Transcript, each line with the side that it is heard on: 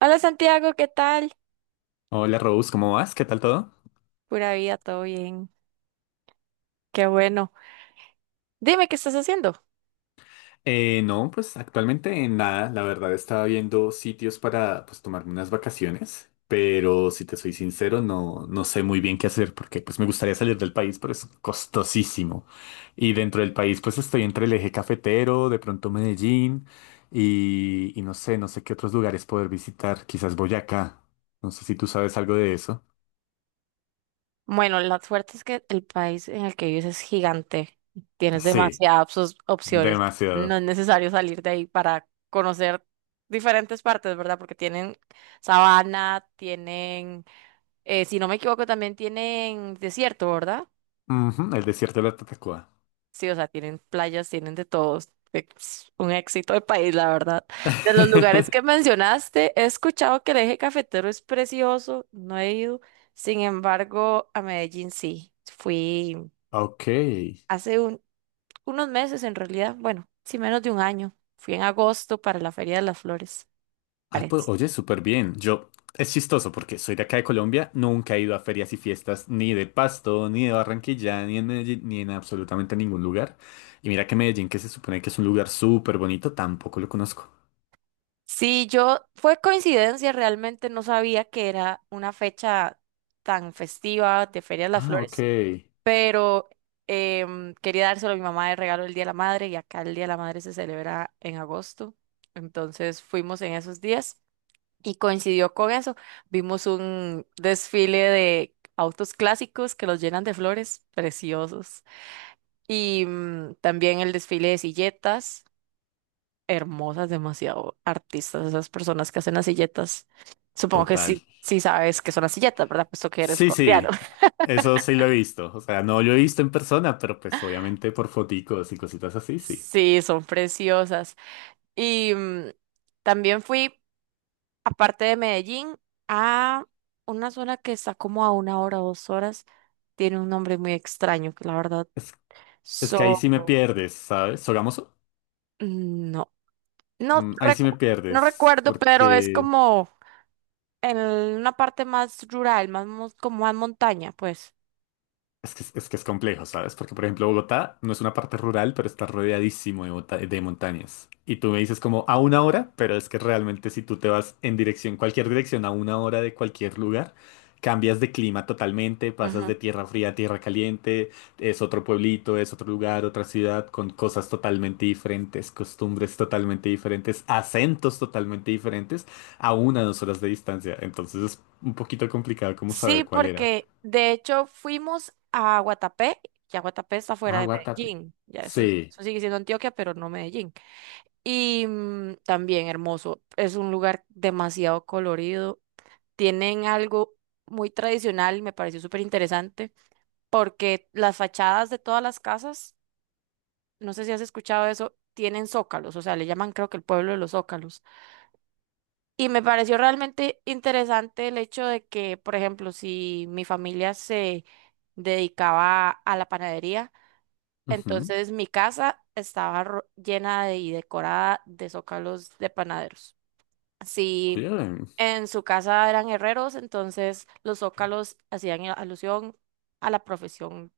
right: Hola Santiago, ¿qué tal?
left: Hola Rose, ¿cómo vas? ¿Qué tal todo?
right: Pura vida, todo bien. Qué bueno. Dime, ¿qué estás haciendo?
left: No, pues actualmente en nada, la verdad estaba viendo sitios para pues tomarme unas vacaciones, pero si te soy sincero no sé muy bien qué hacer porque pues me gustaría salir del país, pero es costosísimo. Y dentro del país pues estoy entre el eje cafetero, de pronto Medellín y no sé, no sé qué otros lugares poder visitar, quizás Boyacá, no sé si tú sabes algo de eso.
right: Bueno, la suerte es que el país en el que vives es gigante. Tienes
left: Sí,
right: demasiadas opciones. No
left: demasiado.
right: es necesario salir de ahí para conocer diferentes partes, ¿verdad? Porque tienen sabana, tienen, si no me equivoco, también tienen desierto, ¿verdad?
left: Ujú, el desierto de la Tatacoa.
right: Sí, o sea, tienen playas, tienen de todos. Es un éxito de país, la verdad. De los lugares que mencionaste, he escuchado que el eje cafetero es precioso, no he ido. Sin embargo, a Medellín sí. Fui
left: Ok.
right: hace un- unos meses en realidad, bueno, sí menos de un año. Fui en agosto para la Feria de las Flores,
left: Ah, pues,
right: parece.
left: oye, súper bien. Yo, es chistoso porque soy de acá de Colombia, nunca he ido a ferias y fiestas ni de Pasto, ni de Barranquilla, ni en Medellín, ni en absolutamente ningún lugar. Y mira que Medellín, que se supone que es un lugar súper bonito, tampoco lo conozco.
right: Sí, yo, fue coincidencia, realmente no sabía que era una fecha tan festiva de Feria de las
left: Ah, ok.
right: Flores, pero quería dárselo a mi mamá de regalo el Día de la Madre, y acá el Día de la Madre se celebra en agosto. Entonces fuimos en esos días y coincidió con eso. Vimos un desfile de autos clásicos que los llenan de flores preciosos y también el desfile de silletas hermosas, demasiado artistas esas personas que hacen las silletas. Supongo que
left: Total.
right: sí, sí sabes que son las silletas, ¿verdad? Puesto que eres
left: Sí,
right: colombiano.
left: sí. Eso sí lo he visto. O sea, no lo he visto en persona, pero pues obviamente por foticos y cositas así, sí.
right: Sí, son preciosas. Y también fui, aparte de Medellín, a una zona que está como a una hora, o dos horas. Tiene un nombre muy extraño, que la verdad.
left: Es, es que ahí sí me
right: So,
left: pierdes, ¿sabes? ¿Sogamoso?
right: mm, no, no,
left: Mm, ahí sí me
right: no
left: pierdes,
right: recuerdo, pero es
left: porque...
right: como en una parte más rural, como más montaña, pues.
left: Es que, es que es complejo, ¿sabes? Porque, por ejemplo, Bogotá no es una parte rural, pero está rodeadísimo de, de montañas. Y tú me dices como a una hora, pero es que realmente si tú te vas en dirección, cualquier dirección, a una hora de cualquier lugar, cambias de clima totalmente, pasas de
right: Ujú.
left: tierra fría a tierra caliente, es otro pueblito, es otro lugar, otra ciudad, con cosas totalmente diferentes, costumbres totalmente diferentes, acentos totalmente diferentes, a una o dos horas de distancia. Entonces es un poquito complicado como
right: Sí,
left: saber cuál era.
right: porque de hecho fuimos a Guatapé, ya Guatapé está fuera
left: Ah,
right: de
left: Guatate.
right: Medellín, ya eso,
left: Sí.
right: eso sigue siendo Antioquia, pero no Medellín. Y también hermoso, es un lugar demasiado colorido. Tienen algo muy tradicional y me pareció súper interesante porque las fachadas de todas las casas, no sé si has escuchado eso, tienen zócalos, o sea, le llaman creo que el pueblo de los zócalos. Y me pareció realmente interesante el hecho de que, por ejemplo, si mi familia se dedicaba a la panadería,
left: Ujú.
right: entonces mi casa estaba y decorada de zócalos de panaderos. Sí.
left: Oye,
right: En su casa eran herreros, entonces los zócalos hacían alusión a la profesión,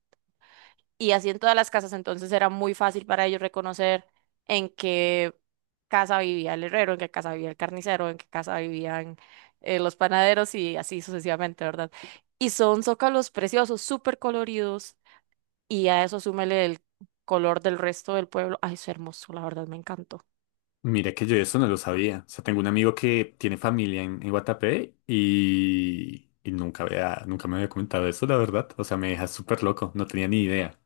right: y así en todas las casas, entonces era muy fácil para ellos reconocer en qué casa vivía el herrero, en qué casa vivía el carnicero, en qué casa vivían los panaderos, y así sucesivamente, ¿verdad? Y son zócalos preciosos, súper coloridos, y a eso súmele el color del resto del pueblo. Ay, es hermoso, la verdad, me encantó.
left: mira que yo eso no lo sabía. O sea, tengo un amigo que tiene familia en Guatapé y nunca había, nunca me había comentado eso, la verdad. O sea, me deja súper loco. No tenía ni idea.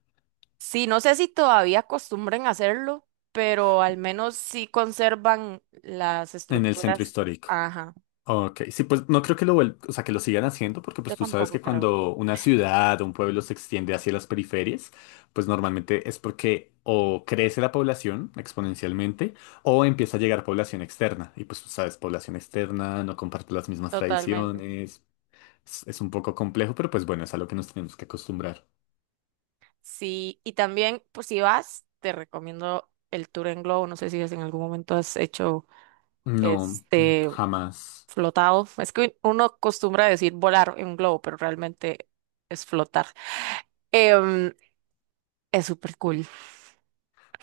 right: Sí, no sé si todavía acostumbren a hacerlo, pero al menos sí conservan las
left: En el centro
right: estructuras.
left: histórico.
right: Ajá,
left: Ok, sí, pues no creo que o sea, que lo sigan haciendo, porque pues
right: yo
left: tú sabes
right: tampoco
left: que
right: creo,
left: cuando una ciudad o un pueblo se extiende hacia las periferias, pues normalmente es porque o crece la población exponencialmente o empieza a llegar población externa. Y pues tú sabes, población externa no comparte las mismas
right: totalmente.
left: tradiciones, es un poco complejo, pero pues bueno, es a lo que nos tenemos que acostumbrar.
right: Sí, y también, pues si vas, te recomiendo el tour en globo. No sé si en algún momento has hecho
left: No,
right: este
left: jamás.
right: flotado. Es que uno acostumbra a decir volar en un globo, pero realmente es flotar. Em, es súper cool,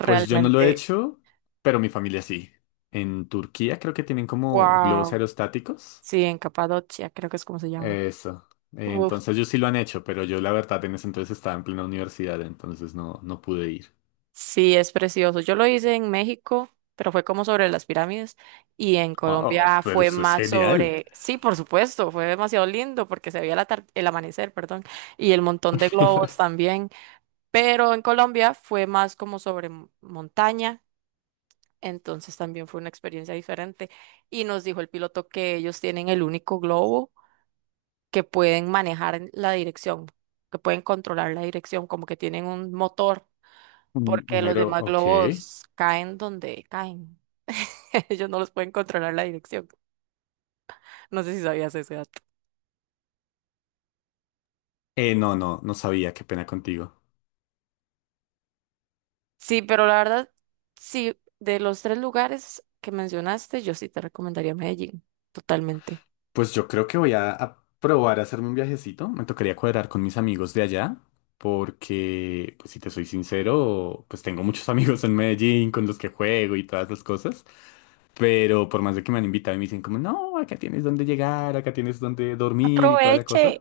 left: Pues yo no lo he hecho, pero mi familia sí. En Turquía creo que tienen como globos
right: Wow.
left: aerostáticos.
right: Sí, en Capadocia, creo que es como se llama.
left: Eso. Entonces ellos sí lo han hecho, pero yo la verdad en ese entonces estaba en plena universidad, entonces no pude ir.
right: Sí, es precioso. Yo lo hice en México, pero fue como sobre las pirámides. Y en
left: Oh, oh,
right: Colombia
left: pero
right: fue
left: eso es
right: más
left: genial.
right: sobre, sí, por supuesto, fue demasiado lindo porque se veía el amanecer, perdón, y el montón de globos también. Pero en Colombia fue más como sobre montaña, entonces también fue una experiencia diferente. Y nos dijo el piloto que ellos tienen el único globo que pueden manejar en la dirección, que pueden controlar la dirección, como que tienen un motor,
left: Un
right: porque los
left: negro,
right: demás
left: ok.
right: globos caen donde caen. Ellos no los pueden controlar la dirección. No sé si sabías ese dato.
left: No, no sabía, qué pena contigo.
right: Sí, pero la verdad, sí, de los tres lugares que mencionaste, yo sí te recomendaría Medellín, totalmente.
left: Pues yo creo que a probar a hacerme un viajecito. Me tocaría cuadrar con mis amigos de allá, porque, pues si te soy sincero, pues tengo muchos amigos en Medellín con los que juego y todas las cosas. Pero por más de que me han invitado y me dicen como, no, acá tienes donde llegar, acá tienes donde dormir y toda la
right: Aproveche.
left: cosa,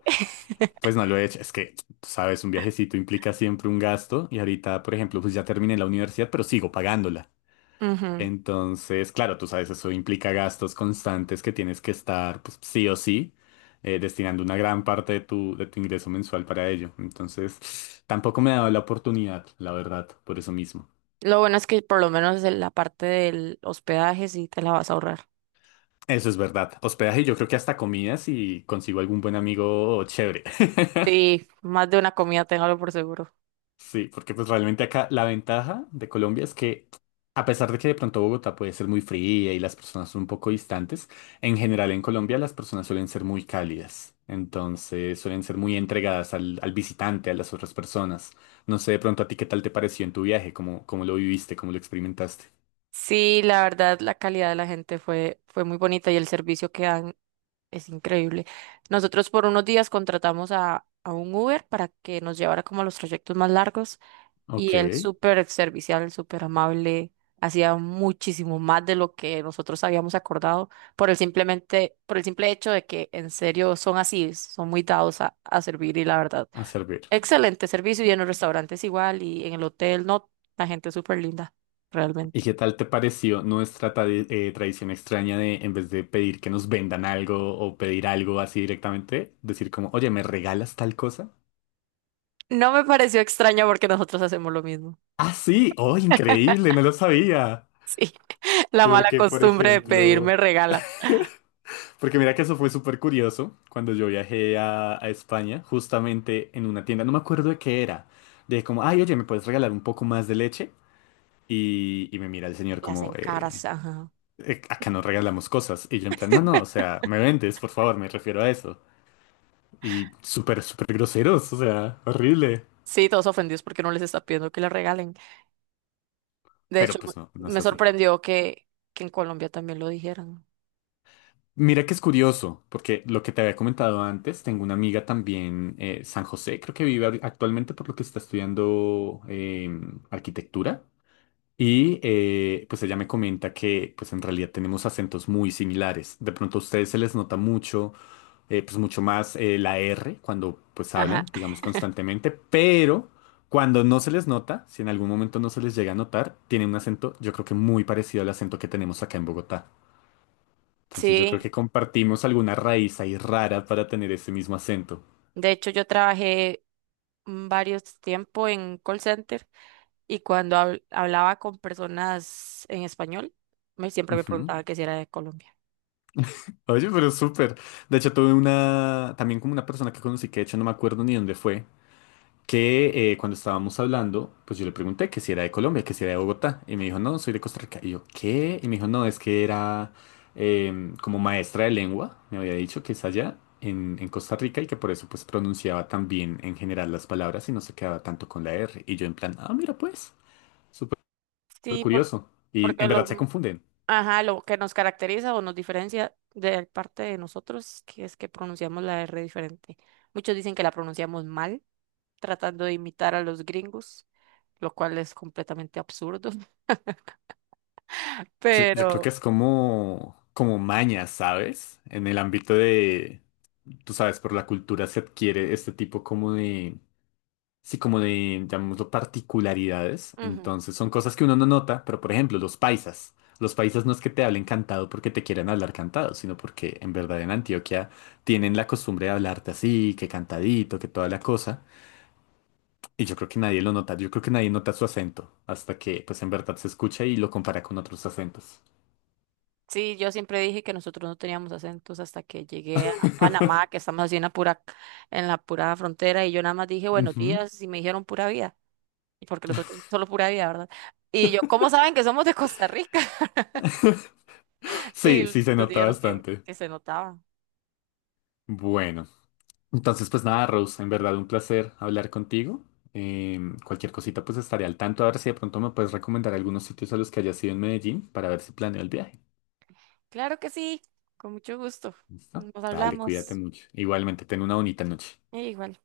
left: pues no lo he hecho. Es que, tú sabes, un viajecito implica siempre un gasto y ahorita, por ejemplo, pues ya terminé la universidad, pero sigo pagándola.
right: Ujú.
left: Entonces, claro, tú sabes, eso implica gastos constantes que tienes que estar, pues, sí o sí, destinando una gran parte de de tu ingreso mensual para ello. Entonces, tampoco me ha dado la oportunidad, la verdad, por eso mismo.
right: Lo bueno es que por lo menos en la parte del hospedaje sí te la vas a ahorrar.
left: Eso es verdad. Hospedaje, yo creo que hasta comidas y consigo algún buen amigo chévere.
right: Sí, más de una comida, téngalo por seguro.
left: Sí, porque pues realmente acá la ventaja de Colombia es que a pesar de que de pronto Bogotá puede ser muy fría y las personas son un poco distantes, en general en Colombia las personas suelen ser muy cálidas, entonces suelen ser muy entregadas al visitante, a las otras personas. No sé de pronto a ti qué tal te pareció en tu viaje, cómo, cómo lo viviste, cómo lo experimentaste.
right: Sí, la verdad, la calidad de la gente fue, fue muy bonita, y el servicio que dan es increíble. Nosotros por unos días contratamos a un Uber para que nos llevara como a los trayectos más largos, y
left: Ok,
right: él súper servicial, súper amable, hacía muchísimo más de lo que nosotros habíamos acordado por el simple hecho de que en serio son así, son muy dados a servir, y la verdad,
left: a servir.
right: excelente servicio, y en los restaurantes igual, y en el hotel, no, la gente es súper linda,
left: ¿Y
right: realmente.
left: qué tal te pareció nuestra tradición extraña de, en vez de pedir que nos vendan algo o pedir algo así directamente, decir como, oye, ¿me regalas tal cosa?
right: No me pareció extraño porque nosotros hacemos lo mismo.
left: Ah, sí, oh, increíble, no lo sabía.
right: Sí, la mala
left: Porque, por
right: costumbre de
left: ejemplo,
right: pedirme regala.
left: porque mira que eso fue súper curioso cuando yo viajé a España, justamente en una tienda, no me acuerdo de qué era. De como, ay, oye, ¿me puedes regalar un poco más de leche? Y me mira el señor
right: Le
left: como,
right: hacen caras, ajá.
left: acá no regalamos cosas. Y yo en plan, no, no, o sea, me vendes, por favor, me refiero a eso. Y súper, súper groseros, o sea, horrible.
right: Sí, todos ofendidos porque no les está pidiendo que le regalen. De hecho,
left: Pero pues no, no es
right: me
left: así.
right: sorprendió que en Colombia también lo dijeran.
left: Mira que es curioso, porque lo que te había comentado antes, tengo una amiga también, San José, creo que vive actualmente por lo que está estudiando arquitectura. Y pues ella me comenta que pues en realidad tenemos acentos muy similares. De pronto a ustedes se les nota mucho, pues mucho más la R cuando pues
right: Ajá.
left: hablan, digamos constantemente, pero cuando no se les nota, si en algún momento no se les llega a notar, tienen un acento yo creo que muy parecido al acento que tenemos acá en Bogotá. Entonces yo creo
right: Sí,
left: que compartimos alguna raíz ahí rara para tener ese mismo acento.
right: de hecho yo trabajé varios tiempo en call center, y cuando hablaba con personas en español, me siempre me
left: Ujú.
right: preguntaba que si era de Colombia.
left: Oye, pero súper. De hecho, tuve una, también como una persona que conocí, que de hecho no me acuerdo ni dónde fue, que cuando estábamos hablando, pues yo le pregunté que si era de Colombia, que si era de Bogotá, y me dijo, no, soy de Costa Rica. Y yo, ¿qué? Y me dijo, no, es que era como maestra de lengua, me había dicho que es allá en Costa Rica y que por eso pues pronunciaba tan bien en general las palabras y no se quedaba tanto con la R. Y yo en plan, ah, mira pues. Súper súper
right: Sí, por-
left: curioso. Y
right: porque
left: en verdad
right: lo,
left: se confunden.
right: Ajá, lo que nos caracteriza o nos diferencia de parte de nosotros, que es que pronunciamos la R diferente. Muchos dicen que la pronunciamos mal, tratando de imitar a los gringos, lo cual es completamente absurdo,
left: Yo creo
right: pero
left: que es como, como maña, ¿sabes? En el ámbito de, tú sabes, por la cultura se adquiere este tipo como de, sí, como de, llamémoslo, particularidades.
right: ujú.
left: Entonces son cosas que uno no nota, pero por ejemplo, los paisas. Los paisas no es que te hablen cantado porque te quieran hablar cantado, sino porque en verdad en Antioquia tienen la costumbre de hablarte así, que cantadito, que toda la cosa. Y yo creo que nadie lo nota, yo creo que nadie nota su acento, hasta que pues en verdad se escucha y lo compara con otros acentos.
right: Sí, yo siempre dije que nosotros no teníamos acentos hasta que llegué a Panamá, que estamos así en la pura frontera, y yo nada más dije buenos
left: Ujú.
right: días y me dijeron pura vida, y porque nosotros solo pura vida, ¿verdad? Y yo, ¿cómo saben que somos de Costa Rica? Y
left: Sí, sí se
right: nos
left: nota
right: dijeron
left: bastante.
right: que se notaba.
left: Bueno, entonces pues nada, Rose, en verdad un placer hablar contigo. Cualquier cosita pues estaré al tanto, a ver si de pronto me puedes recomendar algunos sitios a los que hayas ido en Medellín para ver si planeo el viaje.
right: Claro que sí, con mucho gusto.
left: ¿Listo?
right: Nos
left: Dale, cuídate
right: hablamos.
left: mucho. Igualmente, ten una bonita noche.
right: Y